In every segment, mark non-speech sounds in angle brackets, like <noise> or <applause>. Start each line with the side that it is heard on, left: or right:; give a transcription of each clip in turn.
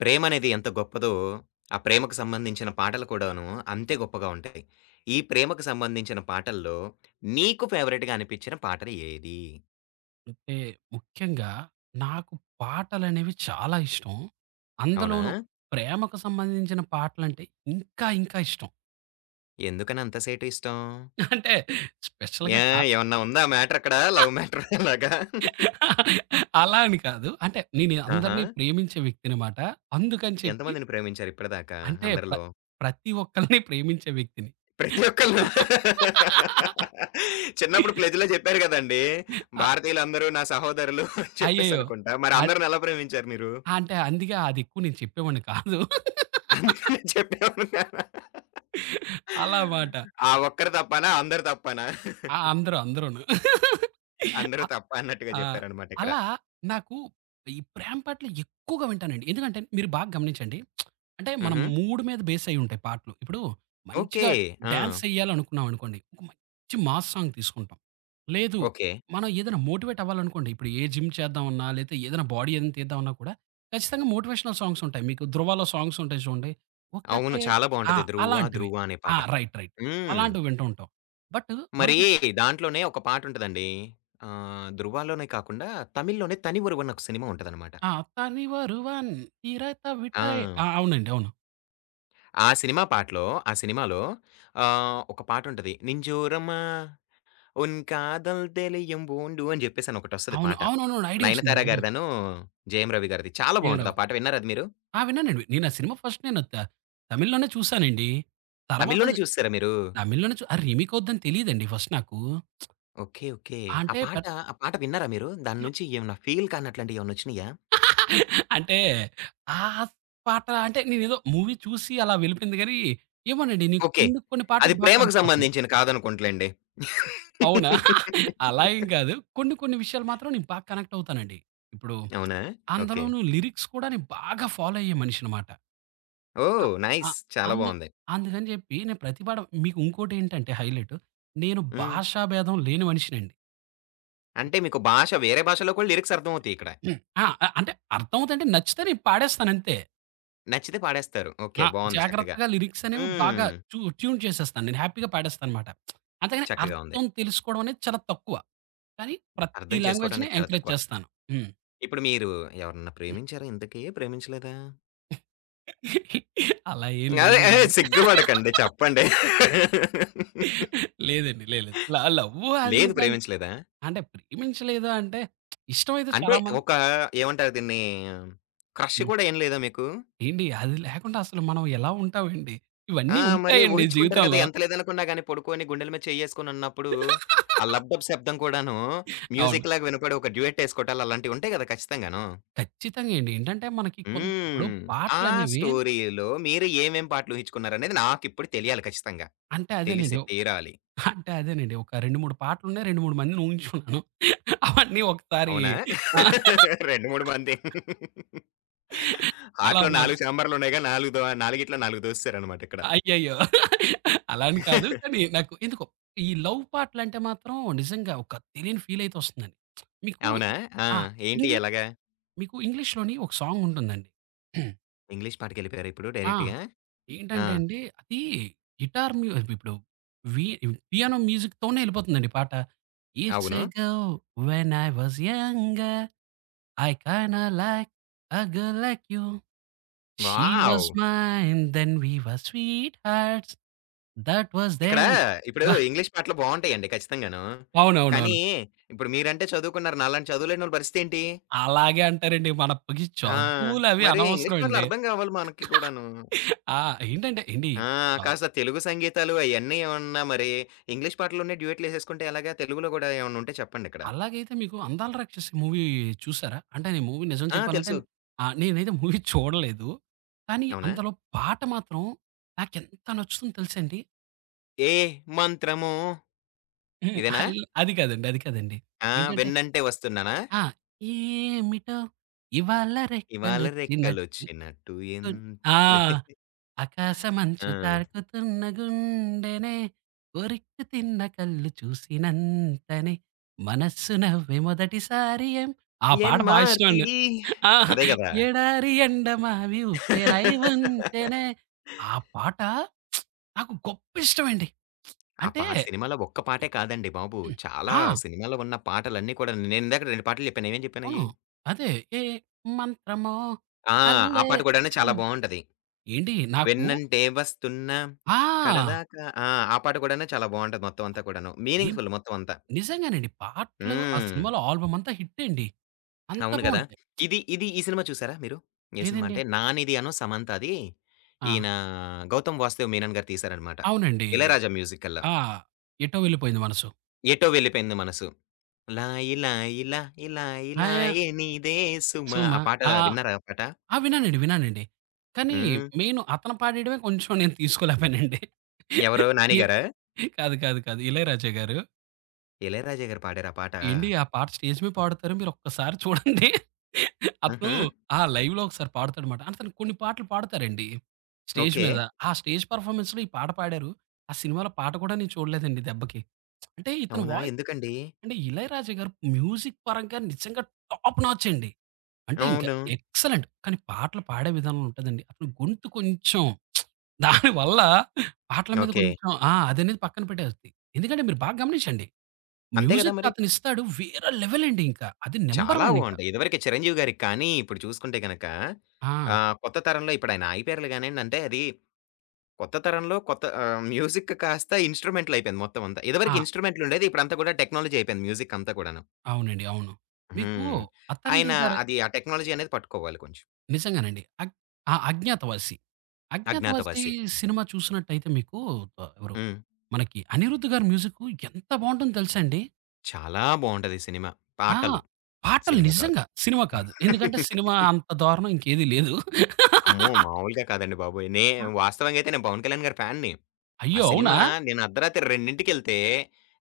left: ప్రేమనేది ఎంత గొప్పదో, ఆ ప్రేమకు సంబంధించిన పాటలు కూడాను అంతే గొప్పగా ఉంటాయి. ఈ ప్రేమకు సంబంధించిన పాటల్లో నీకు ఫేవరెట్‌గా అనిపించిన పాటలు ఏది?
right: అంటే ముఖ్యంగా నాకు పాటలనేవి చాలా ఇష్టం.
left: అవునా?
right: అందులోనూ ప్రేమకు సంబంధించిన పాటలంటే ఇంకా ఇంకా ఇష్టం.
left: ఎందుకని అంత సేటు ఇష్టం?
right: అంటే
left: ఏ
right: స్పెషల్‌గా
left: ఏమన్నా ఉందా మ్యాటర్ అక్కడ లవ్
right: <laughs>
left: మ్యాటర్ <laughs> అలాగా?
right: అలా అని కాదు. నేను
left: ఆహా!
right: అందరిని ప్రేమించే వ్యక్తినమాట. అందుకని చెప్పి
left: ఎంతమందిని ప్రేమించారు ఇప్పటిదాకా
right: అంటే ప్ర
left: అందరిలో?
right: ప్రతి ఒక్కళ్ళని ప్రేమించే వ్యక్తిని.
left: ప్రతి ఒక్కళ్ళా? చిన్నప్పుడు ప్లెజ్‌లో చెప్పారు గదండీ!
right: అ
left: భారతీయులందరూ నా సహోదరులు అని
right: అయ్యయ్యో!
left: చెప్పేసనుకుంటా. మరి
right: అ
left: అందరిని ఎలా ప్రేమించారు మీరు?
right: అంటే అందుకే అది ఎక్కువ నేను చెప్పేవాడిని కాదు.
left: అందుకనే చెప్పేమనుకున్నా.
right: అలా మాట.
left: ఆ ఒక్కరు తప్పనా? అందరు తప్పనా?
right: ఆ! అందరూ అందరూను.
left: అందరూ
right: అ
left: తప్ప అన్నట్టుగా
right: ఆ!
left: జెప్పారనమాట ఇక్కడ.
right: అలా నాకు ఈ ప్రేమ పాటలు ఎక్కువగా వింటానండి. ఎందుకంటే మీరు బాగా గమనించండి. అంటే మన
left: హుహు.
right: మూడ్ మీద బేస్ అయ్యి ఉంటాయి పాటలు. ఇప్పుడు
left: ఓకే.
right: మంచిగా
left: ఆ!
right: డాన్స్ ఎయ్యాలనుకున్నామనుకోండి, ఒక మంచి మాస్ సాంగ్ తీసుకుంటాం. లేదు
left: ఓకే.
right: మనం ఏదైనా మోటివేట్ అవ్వాలనుకోండి, ఇప్పుడు ఏ జిమ్ చేద్దామన్నా, లేతే ఏదైనా బాడీ ఏదైనా తీద్దామన్నా కూడా ఖచ్చితంగా మోటివేషనల్ సాంగ్స్ ఉంటాయి. మీకు 'ధ్రువ'లో సాంగ్స్ ఉంటాయి చూడండి.
left: అవును.
right: ఒకటే
left: చాలా
right: ఆ!
left: బావుంటది. 'ధ్రువ
right: అలాంటివి.
left: ధ్రువ' అనే
right: ఆ!
left: పాట.
right: రైట్. రైట్.
left: హ్మ్.
right: అలాంటివి వింటూ ఉంటాం. బట్
left: మరి
right: మనకి
left: దాంట్లోనే ఒక పాటుంటదండి. ఆహ్, 'ధ్రువ'లోనే కాకుండా తమిళ్‌లోనే 'తని ఒరువన్' ఒక సినిమా ఉంటదనమాట.
right: ఆ! 'తనివరువన్ తిరత
left: ఆ!
right: విటాయ్' ఆ! అవునండి. అవును.
left: ఆ సినిమా పాటలో ఆ సినిమాలో ఆహ్, ఒక పాటుంటది. 'నింజోరమ్మా' ఉన్ కాదల్ దెలియం బోండు అని జెప్పేసని ఒకటొస్తది
right: అవును.
left: పాట.
right: అవునవునవును. ఐడియా వచ్చిందండి.
left: 'నయనతార'
right: ఐడియా వచ్చింది.
left: గారిదనూ, 'జయం రవి' గారిది. చాలా బావుంటది
right: 'జయరావు'
left: ఆ పాట. విన్నారా అది మీరు?
right: ఆ! విన్నానండి. నేను ఆ సినిమా ఫస్ట్ నేను త తమిళ్‌లోనే చూసానండి. తర్వాత
left: తమిళ్‌లోనే
right: అది
left: చూసేసారా మీరు?
right: తమిళ్‌లోనే ఆ రీమేక్ అవుద్దని తెలీదండి ఫస్ట్ నాకు.
left: ఓకే. ఓకే. ఆ
right: అంటే
left: పాట
right: పెద్ద
left: ఆ పాట విన్నారా మీరు? దాని నుంచి ఏమన్నా ఫీల్ కానట్లాంటియేమన్నొచ్చినియా?
right: <laughs> అంటే ఆ పాట అంటే నేనేదో మూవీ చూసి అలా వెళ్ళిపోయింది గానీ, ఏమోనండి నేను
left: ఓకే.
right: కొన్ని కొన్ని
left: అది
right: పాటలకు బాగా
left: ప్రేమకు
right: కనెక్ట్ అవుతాను.
left: సంబంధించిన కాదనుకుంటలెండి.
right: అవునా?
left: <laughs>
right: <laughs> అలా ఏం కాదు. కొన్ని కొన్ని విషయాలు మాత్రం నేను బాగా కనెక్ట్ అవుతానండి. ఇప్పుడు
left: అవునా? ఓకే.
right: అందులోనూ లిరిక్స్ కూడా నేను బాగా ఫాలో అయ్యే మనిషినమాట. అ
left: ఓహ్!
right: A
left: nice. చాలా
right: అందు
left: బావుంది.
right: అందుకని చెప్పి నేను ప్రతి పాట మీకు ఇంకోటేంటంటే హైలైట్ నేను
left: హ్మ్.
right: భాషా భేదం లేని మనిషినండి.
left: అంటే మీకు భాష వేరే భాషలో కూడా లిరిక్స్ అర్థమవుతాయి ఇక్కడ.
right: హ్మ్. ఆ! అ అంటే అర్థమవుతుంటే నచ్చితే నేను పాడేస్తాను అంతే.
left: నచ్చితే పాడేస్తారు. ఓకే.
right: ఆ!
left: బావుంది చక్కగా.
right: జాగ్రత్తగా లిరిక్స్ అనేవి బాగా
left: హ్మ్.
right: ట్యూన్ చేసేస్తాను. నేను హ్యాపీగా పాడేస్తానన్నమాట. అంతేగాని
left: చక్కగా ఉంది.
right: అర్థం తెలుసుకోవడం అనేది చాలా తక్కువ. కానీ ప్రతి
left: అర్థం చేసుకోవటం
right: లాంగ్వేజ్‌ని
left: అనేది చాలా
right: ఎంకరేజ్
left: తక్కువ.
right: చేస్తాను. హ్మ్.
left: ఇప్పుడు మీరు ఎవరన్నా ప్రేమించారా ఇంతకీ? ప్రేమించలేదా?
right: అలా ఏం
left: అదే అదే
right: లేదండి.
left: సిగ్గుపడకండి చెప్పండి.
right: లేదండి. లేదు లేదు. లవ్వు అది
left: లేదు
right: ఇది
left: ప్రేమించలేదా?
right: అంటే ప్రేమించలేదు అంటే ఇష్టమైతే
left: అంటే
right: చాలా మంది
left: ఒక ఏమంటారు దీన్ని క్రష్
right: హ్మ్.
left: కూడా ఏం లేదా మీకు?
right: ఏండి అది లేకుండా అసలు మనం ఎలా ఉంటామండి?
left: ఆ!
right: ఇవన్నీ
left: మరి
right: ఉంటాయండి
left: ఊహించుకుంటారు కదా!
right: జీవితంలో.
left: ఎంత లేదనుకున్నా గాని పడుకొని గుండెల మీద చెయ్యేసుకొని ఉన్నప్పుడు, ఆ లబ్‌డబ్ శబ్దం కూడాను
right: అవును.
left: మ్యూజిక్‌లాగా వినపడి ఒక డ్యూయెట్ ఏసుకోవటాలు అలాంటివి ఉంటాయి గదా! ఖచ్చితంగాను.
right: ఖచ్చితంగా అండి. ఏంటంటే మనకి కొంత ఇప్పుడు
left: హ్మ్. ఆ
right: పాటలనేవి
left: స్టోరీలో మీరు ఏమేం పాటలు ఊహించుకున్నారనేది నాకిప్పుడు తెలియాలి ఖచ్చితంగా.
right: అంటే
left: తెలిసి
right: అదేనండి.
left: తీరాలి.
right: అంటే అదేనండి. ఒక 2, 3 పాటలున్నాయి. 2, 3 మందిని ఊహించుకున్నాను. అవన్నీ ఒకసారి
left: అవునా?
right: ఆ!
left: <laughs> 2, 3 మంది.
right: అలా
left: ఆట్లో
right: మాట.
left: 4 చాంబర్‌లున్నాయిగా 4 దో 4గిట్లో 4 దోసేసారనమాట ఇక్కడ.
right: అయ్యయ్యో! అలా అని కాదు. కానీ
left: <laughs>
right: నాకు ఎందుకో ఈ లవ్ పాటలంటే మాత్రం నిజంగా ఒక తెలియని ఫీలయితే వస్తుందండి. మీకు
left: అవునా? ఆ!
right: ఆ!
left: ఏంటి
right: ఇంగ్లీ
left: ఎలాగా?
right: మీకు ఇంగ్లీష్‌లోని ఒక సాంగుంటుందండి.
left: ఇంగ్లీష్ పాటకెళ్ళిపోయారా ఇప్పుడు
right: ఆ!
left: డైరెక్ట్‌గా? ఆ!
right: ఏంటంటే అండి అది గిటార్ మ్యూ ఇప్పుడు వి పియానో మ్యూజిక్‌తోనే ఎళ్ళిపోతుందండి పాట. ఇట్స్
left: అవును.
right: A girl when I was younger I kinda like a girl like you. She
left: wow!
right: Was mine then we were sweet hearts. That was
left: ఇక్కడ
right: దెన్.
left: ఇప్పుడు
right: అబ్బా! <laughs>
left: ఇంగ్లీష్ పాటలు బావుంటాయండి ఖచ్చితంగాను.
right: అవునవునవును.
left: కానీ ఇప్పుడు మీరంటే చదువుకున్నారు. నాలాంటి చదువులేనోళ్ళ పరిస్థితేంటి?
right: అలాగే అంటారండి. మనకి
left: ఆ!
right: చదువులవి
left: మరి
right: అనవసరం
left: ఇంగ్లీష్ పాటలు
right: అండి.
left: అర్థం కావాలి మనకి కూడాను.
right: ఆ! ఏంటంటే ఏండి
left: ఆ!
right: చ
left: కాస్త తెలుగు సంగీతాలు అయన్నీ ఏమన్నా మరి ఇంగ్లీష్ పాటల్లోనే డ్యూయెట్‌లేసేసుకుంటే ఎలాగా? తెలుగులో గూడా ఏమన్నా ఉంటే చెప్పండిక్కడ.
right: అలాగైతే మీకు 'అందాల రాక్షసి' మూవీ చూసారా? అంటే నేను మూవీ నిజం
left: ఆ!
right: చెప్పాలంటే
left: తెలుసు.
right: ఆ! నేనైతే మూవీ చూడలేదు. కానీ
left: అవునా?
right: అందులో పాట మాత్రం నాకెంత నచ్చుతుందో తెలుసండి?
left: ఏ మంత్రమో
right: హ్మ్.
left: ఇదేనా?
right: అల్ అది కాదండి. అది కాదండి.
left: ఆ!
right: ఏంటంటే
left: వెన్నంటే వస్తున్నానా?
right: ఆ! ఏమిటో ఇవాళ
left: ఇవాళ
right: రెక్కలొచ్చినట్టు
left: రెక్కలొచ్చినట్టు
right: గున్ ఆ!
left: ఎంతలే ఆ!
right: ఆకాశమంచు తాకుతున్న గుండెనే, కొరిక్కు తిన్న కళ్ళు చూసినంతనే, మనస్సు నవ్వే మొదటిసారి ఆ పాట ఇష్టమండి.
left: యన్మార్పిడి
right: ఆ!
left: అదే గదా!
right: ఎడారి ఎండ మావి ఉప్పెనై ఉంచెనే ఆ పాట నాకు గొప్పిష్టమండి.
left: ఆ
right: అంటే
left: పా సినిమాలో ఒక్క పాటే కాదండి బాబు. చాలా
right: ఆ!
left: సినిమాలో ఉన్న పాటలన్నీ కూడా నేనిందాక 2 పాటలు చెప్పాను. ఏమేం
right: అవును.
left: చెప్పానయి?
right: అదే. ఏ మంత్రమో
left: ఆ! ఆ
right: అల్లే
left: పాట కూడాను చాలా
right: సిన్
left: బావుంటది.
right: ఏండి నాకు
left: వెన్నంటే వస్తున్నా
right: ఆ!
left: కడదాకా ఆ! ఆ పాట కూడాను చాలా బావుంటది మొత్తం అంతా కూడాను.
right: ఏం
left: మీనింగ్‌ఫుల్ మొత్తం అంతా.
right: నిజంగానండి. పాటలు ఆ
left: హ్మ్.
right: సినిమాలో ఆల్బమ్ అంతా హిట్టే అండి. అంత
left: అవును గదా!
right: బావుంటాయి.
left: ఇది ఇది ఈ సినిమా చూసారా మీరు? ఏ సినిమా
right: ఏదండి
left: అంటే 'నానిది' అను 'సమంతది'
right: ఆ!
left: ఈయన 'గౌతమ్ వాసుదేవ్ మీనన్' గారు తీశారనమాట.
right: అవునండి.
left: 'ఇళయరాజా' మ్యూజిక్ అల్లా.
right: ఆ! ఎటో వెళ్ళిపోయింది మనసు.
left: 'ఎటో వెళ్ళిపోయింది మనసు' లాయి లాయి లాయి లాయి
right: హాయ
left: లాయే నీదే సుమా
right: సుమ
left: ఆ పాట
right: ఆ!
left: విన్నారా ఆ పాట?
right: ఆ! విన్నానండి. విన్నానండి. కానీ
left: హ్మ్.
right: మెయిన్ అతను పాడేయడమే కొంచెం నేను తీసుకోలేకపోయానండి.
left: ఎవరు 'నాని'
right: ఎ
left: గారా?
right: కాదు. కాదు. కాదు. ఇళయరాజా గారు
left: 'ఇళయరాజా' గారు పాడారా ఆ పాట?
right: ఏండి ఆ పాట స్టేజ్ మీద పాడుతారు. మీరొక్కసారి చూడండి. అతను
left: హుహు.
right: ఆ! లైవ్‌లో ఒకసారి పాడుతాడనమాట. అతను కొన్ని పాటలు పాడతారండి. Stage
left: okay.
right: మీద. ఆ స్టేజ్ పెర్ఫార్మన్స్‌లో ఈ పాట పాడారు. ఆ సినిమాలో పాట కూడా నేను చూడలేదండి దెబ్బకి. అంటే ఇతని
left: అవునా?
right: వాయి
left: ఎందుకండి?
right: అంటే 'ఇళయరాజా' గారు మ్యూజిక్ పరంగా నిజంగా టాప్ నాచ్ అండి. అంటే ఇంకా
left: అవును.
right: ఎక్సలెంట్. కానీ పాటలు పాడే విధానం ఉంటదండి. అతని గొంతు కొంచెం దానివల్ల పాటల మీద
left: ఓకే.
right: కొంచెం ఆ! అదనేది పక్కన పెట్టేయొద్ది. ఎందుకంటే మీరు బాగా గమనించండి.
left: అంతే గదా
right: మ్యూజిక్
left: మరి.
right: అతనిస్తాడు. వేరే లెవెలండి ఇంకా. అది నంబర్
left: చాలా
right: వన్ ఇంకా.
left: బావుంటాయి. ఇదివరకే 'చిరంజీవి' గారికి కానీ, ఇప్పుడు చూసుకుంటే గనక
right: ఆ!
left: ఆహ్, కొత్త తరంలో ఇప్పుడాయన ఆగిపోయారులే గానియండి. అంటే అది కొత్త తరంలో కొత్త ఆహ్, మ్యూజిక్ కాస్త ఇన్‌స్ట్రుమెంటల్ అయిపోయింది మొత్తం అంతా. ఇదివరకు
right: ఆ!
left: ఇన్‌స్ట్రుమెంట్లుండేది. ఇప్పుడంతా కూడా టెక్నాలజీ అయిపోయింది మ్యూజిక్ అంతా కూడాను.
right: అవునండి. అవును. మీకు
left: హ్మ్. ఆయన
right: 'అత్తారింటికి దారే'
left: అది ఆ టెక్నాలజీ అనేది పట్టుకోవాలి కొంచెం.
right: నిజంగానండి. ఆ! 'అజ్ఞాతవాసి.' 'అజ్ఞాతవాసి'
left: 'అజ్ఞాతవాసి.'
right: సినిమా చూసినట్టయితే మీకు ఆహ్,
left: హ్మ్.
right: మనకి అనిరుద్ గారి మ్యూజిక్ ఎంత బావుంటుందో తెలుసా అండి?
left: చాలా బావుంటది సినిమా.
right: ఆ!
left: పాటలు.
right: పాటలు
left: సినిమా కాదు.
right: నిజంగా. సినిమా కాదు. ఎందుకంటే సినిమా
left: <laughs>
right: అంత దారుణం ఇంకేది లేదు.
left: అమ్మో! మామూలుగా కాదండి బాబోయ్! నే
right: ఆ!
left: వాస్తవంగా అయితే నేను 'పవన్ కళ్యాణ్' గారి ఫ్యాన్‌ని. ఆ
right: అయ్యో! అవునా?
left: సినిమా నేను అర్ధరాత్రి 2కెళ్తే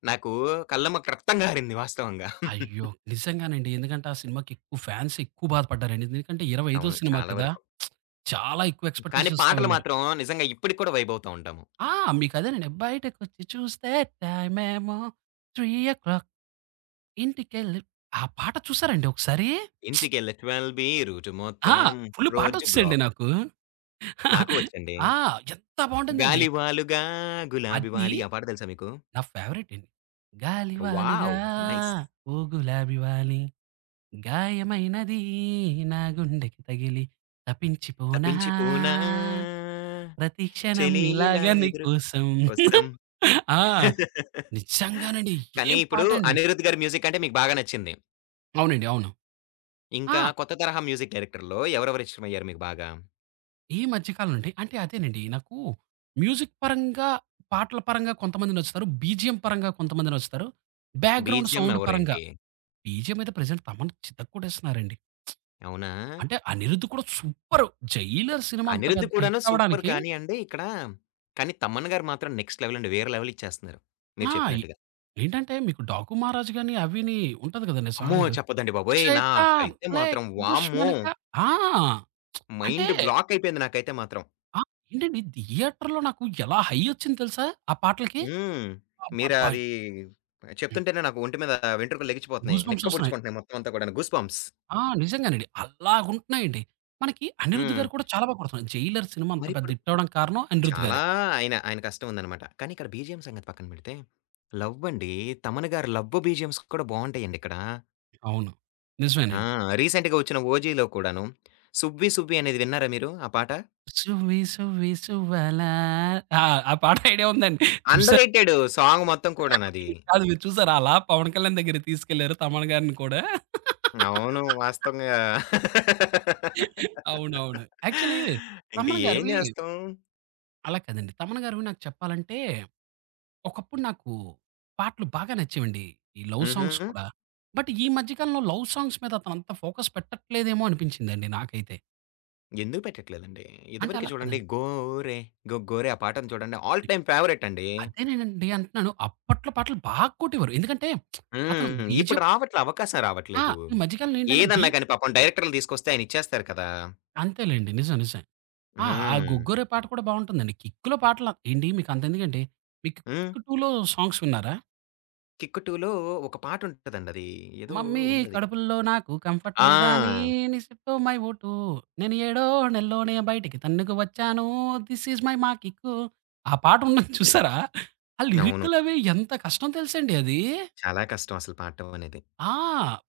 left: నాకు కళ్ళమ్మట రక్తం గారింది వాస్తవంగా.
right: అయ్యో! నిజంగానండి. ఎందుకంటే ఆ సినిమాకి ఎక్కువ ఫ్యాన్స్ ఎక్కువ బాధపడ్డారండి. ఎందుకంటే 25
left: అవును.
right: సినిమా
left: చాలా
right: కదా!
left: వరకు.
right: చాలా ఎక్కువ
left: కానీ
right: ఎక్స్‌పెక్టేషన్స్‌తో
left: పాటలు
right: వెళ్లారు.
left: మాత్రం నిజంగా ఇప్పటికి కూడా వైబ్ అవుతా ఉంటాము.
right: ఆ! మీకదేనండి. బయటకొచ్చి చూస్తే టైమేమో 3:00 ఇంటికెళ్ళి ఆ పాట చూసారండి ఒకసారి?
left: ఇంటికెళ్ళి 12B బి రూటు
right: ఆ!
left: మొత్తం
right: ఫుల్
left: రోజు
right: పాటొచ్చేయండి
left: బ్లాక్.
right: నాకు.
left: నాకు వచ్చండి.
right: ఆ! ఎంత బావుంటుందండి.
left: గాలివాలుగా గులాబీ
right: అది
left: వాలి ఆ పాట తెలుసా మీకు?
right: నా ఫేవరెట్ అండి. గాలివాలుగా
left: వావ్! నైస్.
right: ఓ గులాబీ వాలీ గాయమైనది నా గుండెకి తగిలి తపించిపోనా
left: తపించి పూనా
right: ప్రతి క్షణం
left: చలి
right: ఇలాగ
left: ఇలా ఎదురు
right: నీకోసం.
left: కోసం.
right: ఆ! నిజంగానండి.
left: కానీ
right: ఏం
left: ఇప్పుడు
right: పాటండి.
left: అనిరుద్ గారి మ్యూజిక్ అంటే మీకు బాగా నచ్చింది.
right: అవునండి. అవును.
left: ఇంకా
right: ఆ!
left: కొత్త తరహా మ్యూజిక్ డైరెక్టర్‌లో ఎవరెవరు ఇష్టమయ్యారు మీకు బాగా?
right: ఈ మధ్య కాలం అండి. అంటే అదేనండి. నాకు మ్యూజిక్ పరంగా, పాటల పరంగా కొంతమంది నచ్చుతారు. బీజీఎం పరంగా కొంతమంది నచ్చుతారు. బ్యాక్‌గ్రౌండ్
left: బీజీఎం
right: సౌండ్ పరంగా
left: ఎవరేంటి?
right: బీజీఎం అయితే ప్రెజెంట్ తమన్ చితక్కొట్టేస్తున్నారండి.
left: అవునా?
right: అంటే అనిరుద్ కూడా సూపరు. 'జైలర్' సినిమా అంత
left: 'అనిరుద్'
right: పెద్ద
left: కూడాను
right: హిట్
left: సూపర్
right: అవ్వడానికి
left: కానీ అండి ఇక్కడ కానీ 'తమన్' గారు మాత్రం నెక్స్ట్ లెవెల్ అండి. వేరే లెవెల్ ఇచ్చేస్తున్నారు. మీరు
right: ఆ!
left: చెప్పినట్టుగా.
right: ఏంటంటే మీకు 'డాకు మహారాజు' గాని అవిని ఉంటది కదండీ
left: అమ్మో!
right: సాంగ్.
left: చెప్పొద్దండి బాబోయ్!
right: 'షైతాన్
left: నాకైతే
right: లే
left: మాత్రం వామ్మో!
right: దుష్మన్ కా' ఆ! అంటే
left: మైండ్ బ్లాక్ అయిపోయింది నాకైతే మాత్రం.
right: ఆ! ఏంటండి థియేటర్‌లో నాకు ఎలా హై ఒచ్చింది తెలుసా? ఆ పాటలకి.
left: హ్మ్. మీరు
right: అబ్బబ్బా!
left: అది చెప్తుంటేనే నాకు ఒంటి మీద వెంట్రుకలు లెగిచిపోతున్నాయి.
right: గూస్ బంప్స్ ఒస్తున్నాయి.
left: నిక్కబొడుచుకుంటున్నాయి మొత్తం అంతా కూడాను. Goose bumps.
right: ఆ! నిజంగానండి. అలాగుంటున్నాయండి. మనకి అనిరుద్ గారు
left: హ్మ్.
right: కూడా చాలా కొడుతున్నారు. 'జైలర్' సినిమా అంత పెద్ద
left: మరిప్పుడు
right: హిట్ అవ్వడానికి కారణం అనిరుద్
left: చాలా
right: గారే.
left: ఆయన ఆయన కష్టం ఉందనమాట. కానీ ఇక్కడ బీజీఎం సంగతి పక్కన పెడితే, లవ్ అండి. తమన్ గారి లవ్ బీజీఎమ్స్ కూడా బావుంటాయండి ఇక్కడ.
right: అవును.
left: ఆ!
right: నిజమేనండి.
left: రీసెంట్‌గా వచ్చిన 'ఓజీలో' కూడాను 'సువ్వి సువ్వి' అనేది విన్నారా మీరు ఆ పాట?
right: 'సువ్వి సువ్వి సువ్వాల' ఆ! ఆ పాట ఐడియా ఉందండి.
left: అండర్
right: చూసారా?
left: రేటెడ్ సాంగ్ మొత్తం కూడానది.
right: కాదు మీరు చూసారా? అలా పవన్ కళ్యాణ్ దగ్గరికి తీసుకెళ్లారు తమన్ గారిని కూడా.
left: అవును. వాస్తవంగా
right: అవునవును. యాక్చువల్లీ
left: ఇంక
right: తమన్
left: ఏం
right: గారివి
left: చేస్తాం.
right: అలా కాదండి. తమన్ గారివి నాకు చెప్పాలంటే ఒకప్పుడు నాకు పాటలు బాగా నచ్చేవండి. ఈ లవ్
left: హుహు.
right: సాంగ్స్ కూడా. బట్ ఈ మధ్య కాలంలో లవ్ సాంగ్స్ మీద అతనంత ఫోకస్ పెట్టట్లేదేమో అనిపించిందండి నాకైతే.
left: ఎందుకు పెట్టట్లేదండి.
right: అంటే
left: ఇదివరకు
right: అలా
left: చూడండి
right: కాదండి.
left: 'గోరె గొగ్గోరె' ఆ పాటను చూడండి ఆల్ టైమ్ ఫేవరెట్ అండి.
right: అదేనేనండి అంటున్నాను. అప్పట్లో పాటలు బాగా కొట్టేవారు. ఎందుకంటే అతను
left: హ్మ్. ఇప్పుడు
right: బీజీఎం
left: రావట్లే. అవకాశం
right: ఆ!
left: రావట్లేదు.
right: ఈ మధ్య కాలంలో ఏంటంటే బీ
left: ఏదన్నా గాని పాపం డైరెక్టర్లు తీసుకొస్తే ఆయన ఇచ్చేస్తారు కదా!
right: అంతేలెండి. నిజం. నిజం. ఆ! ఆ
left: హ్మ్.
right: 'గొగ్గోరే' పాట కూడా బావుంటుందండి. 'కిక్కులో' పాటలు ఏండి మీకు అంతెందుకండి. మీకు
left: హ్మ్.
right: 'కిక్ 2' సాంగ్స్ విన్నారా?
left: 'కిక్ 2లో' ఒక పాటుంటదండి అది. ఏదో
right: మమ్మీ
left: ఉందది.
right: కడుపులో నాకు కంఫర్ట్ లేదా అని
left: ఆ!
right: నీ సిట్టో మై ఓటు. నేను ఏడో నెలలోనే బయటికి తన్నుకు వచ్చాను. దిస్ ఈజ్ మై మా కిక్కు. ఆ పాట ఉన్నది చూసారా? ఆ
left: అవును.
right: లిరిక్కులవి ఎంత కష్టం తెలుసండి అది.
left: చాలా కష్టం అసలు పాడటం అనేది.
right: ఆ!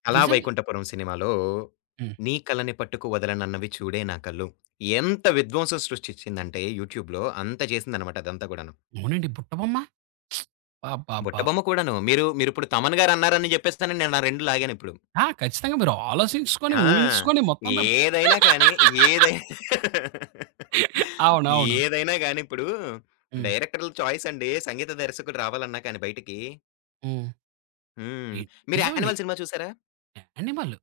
left: 'కళా
right: నిజంగా.
left: వైకుంఠపురం' సినిమాలో
right: హ్మ్.
left: 'నీ కలని పట్టుకు వదలనన్నవి చూడే నా కళ్ళు' ఎంత విధ్వంసం సృష్టించిందంటే యూట్యూబ్‌లో అంత చేసిందనమాట అదంతా కూడాను.
right: అవునండి. బుట్ట బొమ్మ. అబ్బబ్బా!
left: బుట్టబొమ్మ కూడాను. మీరిప్పుడు 'తమన్' గారు అన్నారని చెప్పేసి నేను ఆ 2 లాగానిప్పుడు.
right: ఆ! ఖచ్చితంగా మీరు ఆలోచించుకొని,
left: ఆ!
right: ఊహించుకొని మొత్తం అంతా
left: ఏదైనా కానీ, ఏదైనా
right: <laughs> అవునవును.
left: ఏదైనా గాని ఇప్పుడు
right: హ్మ్.
left: డైరెక్టర్‌ల చాయిస్ అండి. సంగీత దర్శకుడు రావాలన్నా కానీ బయటికి
right: హ్మ్.
left: హ్మ్.
right: ఇ
left: మీరు
right: నిజమండి.
left: 'యానిమల్' సినిమా చూసారా?
right: యానిమల్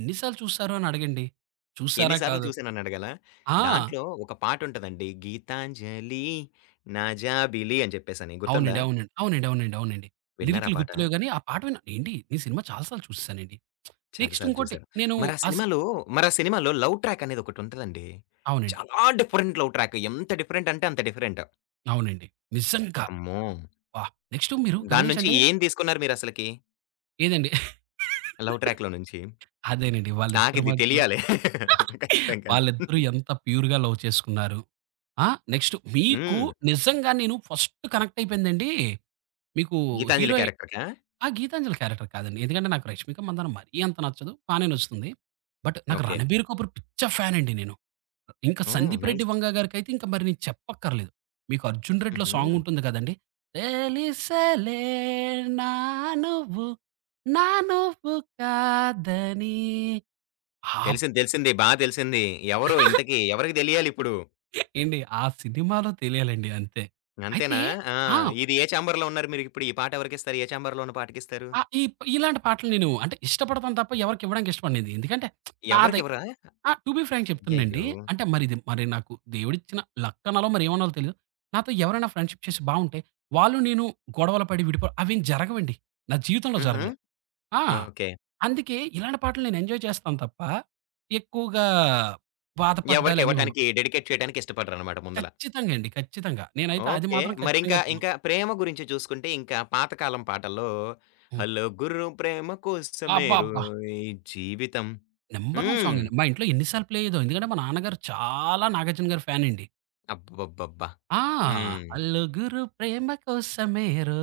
right: ఎన్ని సార్లు చూసారు అని అడగండి.
left: ఎన్ని
right: చూసారా
left: సార్లు
right: కాదు.
left: చూసానని అడగాలా?
right: ఆ!
left: దాంట్లో ఒక పాటుంటదండి. 'గీతాంజలి నా జాబిలి' అని చెప్పేసని. గుర్తుందా?
right: అవునండి. అవునండి. అవునండి. అవునండి. అవునండి.
left: విన్నారా
right: లిరికులు
left: ఆ పాట?
right: గుర్తులేవు గాని, ఆ పాట విన్నా. ఏండి నేను సినిమా చాలా సార్లు చూసేసానండి.
left: చాలా
right: నెక్స్ట్
left: సార్లు
right: ఇంకోటి
left: చూసారు.
right: నేను
left: మరి ఆ
right: ఆ సి
left: సినిమాలో మరి ఆ సినిమాలో లవ్ ట్రాక్ అనేది ఒకటుంటదండి.
right: అవునండి.
left: చాలా డిఫరెంట్ లవ్ ట్రాక్. ఎంత డిఫరెంట్ అంటే అంత డిఫరెంట్.
right: అవునండి. నిజంగా.
left: అమ్మో!
right: అబ్బా! నెక్స్ట్ మీరు
left: దాని నుంచి
right: గమనించండి.
left: ఏం తీసుకున్నారు మీరసలకి?
right: ఏదండి
left: 'లవ్ ట్రాక్‌లో' నుంచి?
right: అదేనండి. వాళ్ళిద్దరి
left: నాకిది
right: మధ్యలో
left: తెలియాలి. <laughs> ఖచ్చితంగాను.
right: వాళ్ళిద్దరూ ఎంత ప్యూర్‌గా లవ్ చేసుకున్నారు. ఆ! నెక్స్ట్ మీకు
left: హ్మ్.
right: నిజంగా నేను ఫస్ట్ కనెక్ట్ అయిపోయిందండి. మీకు హీరో
left: 'గీతాంజలి' క్యారెక్టర్‌కా?
right: ఆ! గీతాంజలి క్యారెక్టర్ కాదండి. ఎందుకంటే నాకు 'రష్మిక మందాన' మరీ అంత నచ్చదు. బానే నచ్చుతుంది. బట్ నాకు
left: ఓకే.
right: 'రణబీర్ కపూర్' పిచ్చ ఫ్యానండి నేను. ఇంకా
left: ఓహ్!
right: 'సందీప్ రెడ్డి
left: నైస్.
right: వంగ' గారికైతే ఇంక మరి నేను చెప్పక్కర్లేదు. మీకు 'అర్జున్ రెడ్డి'లో
left: హుహు.
right: సాంగ్ ఉంటుంది కదండీ! తెలిసెలే నా నువ్వు, నా నువ్వు కాదని ఆప్
left: తెలిసింది. తెలిసింది. బా తెలిసింది. ఎవరు ఇంతకి?
right: <laughs>
left: ఎవరికి తెలియాలిప్పుడు?
right: ఏండి ఆ సినిమాలో తెలియాలండి అంతే. అయితే
left: అంతేనా? ఆ!
right: ఆ!
left: ఇది ఏ ఛాంబర్‌లో ఉన్నారు మీరిప్పుడు? ఈ పాట ఎవరికిస్తారు? ఏ ఛాంబర్‌లో ఉన్న పాటకిస్తారు?
right: ఆ! ఈ ఇలాంటి పాటలు నేను అంటే ఇష్టపడతాను తప్ప ఎవరికివ్వడానికి ఇష్టపడనండి. ఎందుకంటే నాదై
left: ఎవరికివ్వరా?
right: ఆ! టు బీ ఫ్రాంక్ చెప్తానండి.
left: అయ్యయ్యో!
right: అంటే మరిది మరి నాకు దేవుడిచ్చిన లక్ అనాలో మరేమనాలో తెలీదు. నాతో ఎవరైనా ఫ్రెండ్‌షిప్ చేసి బావుంటే, వాళ్ళు నేను గొడవలు పడి విడిపో అవేం జరగవండి. నా జీవితంలో
left: హుహు.
right: జరగలే. ఆ!
left: ఓకే.
right: అందుకే ఇలాంటి పాటలు నేను ఎంజాయ్ చేస్తాను తప్ప, ఎక్కువగా బాధపడ్డాలు అవి ఉండవు.
left: ఎవరికివ్వటానికి డెడికేట్ చేయడానికి ఇష్టపడరనమాట ముందల.
right: ఖచ్చితంగా అండి. ఖచ్చితంగా. నేనైతే అది
left: ఓకే.
right: మాత్రం ఖచ్చితంగా
left: మరింకా ఇంకా
right: చెప్పను.
left: ఇంకా ప్రేమ గురించి చూసుకుంటే ఇంకా పాత కాలం పాటల్లో
right: హ్మ్.
left: 'హలో గుర్రం ప్రేమ
right: అబ్బబ్బా!
left: కోసమేరోయ్ జీవితం'
right: నంబర్ 1 సాంగ్
left: హ్మ్.
right: అండి. మా ఇంట్లో ఎన్ని సార్లు ప్లే అయ్యేదో. ఎందుకంటే మా నాన్నగారు చాలా నాగార్జున గారి ఫ్యానండి.
left: అబ్బబ్బబ్బా!
right: ఆ!
left: హ్మ్.
right: 'అలుగురు ప్రేమ కోసమేరో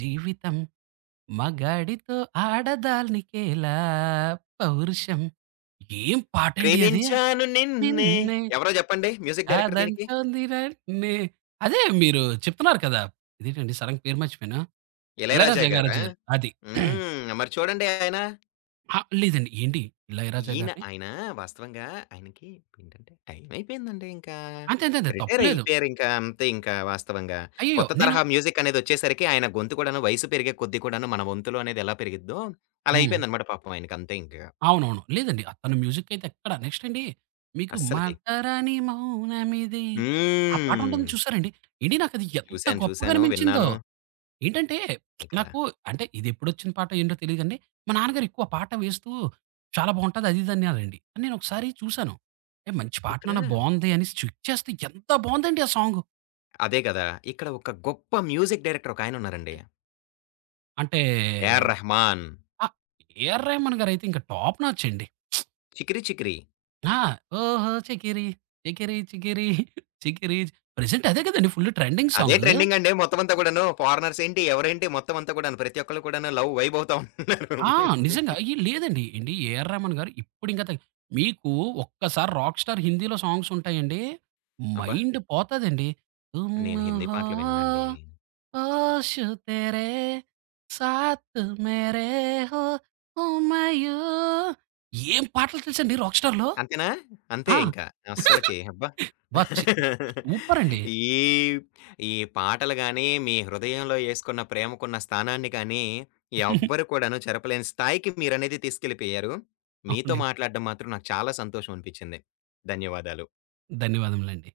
right: జీవితం మగాడితో ఆడదానికేలా పౌరుషం' ఏం పాటండి అది!
left: ప్రేమించాను నిన్నే
right: నిన్నే
left: ఎవరో జెప్పండి మ్యూజిక్ డైరెక్టర్ దీనికి?
right: కాదంటోంది నన్నే అదే మీరు చెప్తున్నారు కదా! ఇదేంటండి సడెన్‌గా పేరు మర్చిపోయాను.
left: 'ఇళయరాజా'
right: 'ఇళయరాజా' గారి
left: గారా?
right: జోరు అది.
left: హ్మ్. మరి చూడండి ఆయన
right: అహా! లేదండి. ఏంటి 'ఇళయరాజా'
left: ఈయన
right: గారిని?
left: ఆయన వాస్తవంగా ఆయనకి ఏంటంటే టైం అయిపోయిందండి ఇంకా.
right: అంతే అంతే అంతే తప్పు
left: రిటైర్
right: లేదు.
left: అయిపోయారు ఇంకా అంతే ఇంకా వాస్తవంగా.
right: అయ్యయ్యో!
left: కొత్త
right: నేను
left: తరహా మ్యూజిక్ అనేదొచ్చేసరికి ఆయన గొంతు కూడాను వయసు పెరిగే కొద్దీ కూడాను మన వంతులో అనేది ఎలా పెరిగిద్దో అలా
right: హ్మ్.
left: అయిపోయిందనమాట పాపం ఆయనకి అంతే ఇంక.
right: అవునవును. లేదండి. అతని మ్యూజికయితే ఎక్కడ నెక్స్ట్ అండి మీకు
left: అస్సలకి.
right: 'మటరాని మౌనమిది' ఆ పాటుంటుంది
left: హ్మ్.
right: చూసారా అండి? ఏండి నాకది ఎంత
left: చూసాను,
right: గొప్పగా
left: చూసాను.
right: అనిపించిందో!
left: విన్నాను.
right: ఏంటంటే
left: అదే కదా!
right: నాకు అంటే ఇదెప్పుడొచ్చిన పాట ఏంటో తెలీదు గానీ, మా నాన్నగారు ఎక్కువ పాట వేస్తూ చాలా బావుంటది అది ఇది అనేవారండి. నేనొకసారి చూసాను. "ఏ మంచి పాట
left: ఇక్కడ
right: నాన్న బావుంది" అనేసి చెక్ చేస్తే ఎంత బావుందండి ఆ సాంగు.
left: అదే కదా! ఇక్కడ ఒక గొప్ప మ్యూజిక్ డైరెక్టర్ ఒకాయనున్నారండి.
right: అంటే
left: 'ఏఆర్ రెహమాన్'
right: ఆ! ఏఆర్ రెహమాన్ గారైతే ఇంక టాప్ నాచ్ అండి.
left: 'చికిరి చికిరి.'
right: ఆ! ఓహో! చికిరి, చికిరి, చికిరి, చికిరి ప్రెజెంట్ అదే కదండీ ఫుల్ ట్రెండింగ్
left: అదే
right: సాంగు.
left: ట్రెండింగ్ అండి. మొత్తం అంతా కూడాను ఫారినర్స్ ఏంటి, ఎవరేంటి మొత్తం అంతా కూడాను. ప్రతి ఒక్కళ్ళు కూడాను లవ్ వైబ్ అవుతా ఉంటున్నారు.
right: ఆ! నిజంగా. లేదండి ఏండి 'ఏఆర్ రెహమాన్' గారు ఇప్పుడు ఇంకా తగ్ మీకు ఒక్కసారి 'రాక్ స్టార్' హిందీలో సాంగ్స్ ఉంటాయండి.
left: అబ్బా!
right: మైండ్ పోతదండి. 'తుమ్
left: నేను హిందీ
right: హో
left: పాటలు విననండి.
right: హోష్ తెరే సాత్ మేరే హో హుమాయూన్' ఏం పాటలు తెలుసండి 'రాక్ స్టార్‌లో'.
left: అంతేనా? అంతే
right: ఆ!
left: ఇంకా
right: <laughs>
left: అస్సలకి. అబ్బా!
right: బా చి సూపరండి.
left: ఈ, ఈ పాటలు గాని, మీ హృదయంలో యేసుకున్న ప్రేమకున్న స్థానాన్ని కానీ, ఎవ్వరు కూడాను చెరపలేని స్థాయికి మీరనేది తీసుకెళ్ళిపోయారు. మీతో
right: అవునండి.
left: మాట్లాడడం మాత్రం నాకు చాలా సంతోషం అనిపించింది. ధన్యవాదాలు.
right: ధన్యవాదములండి.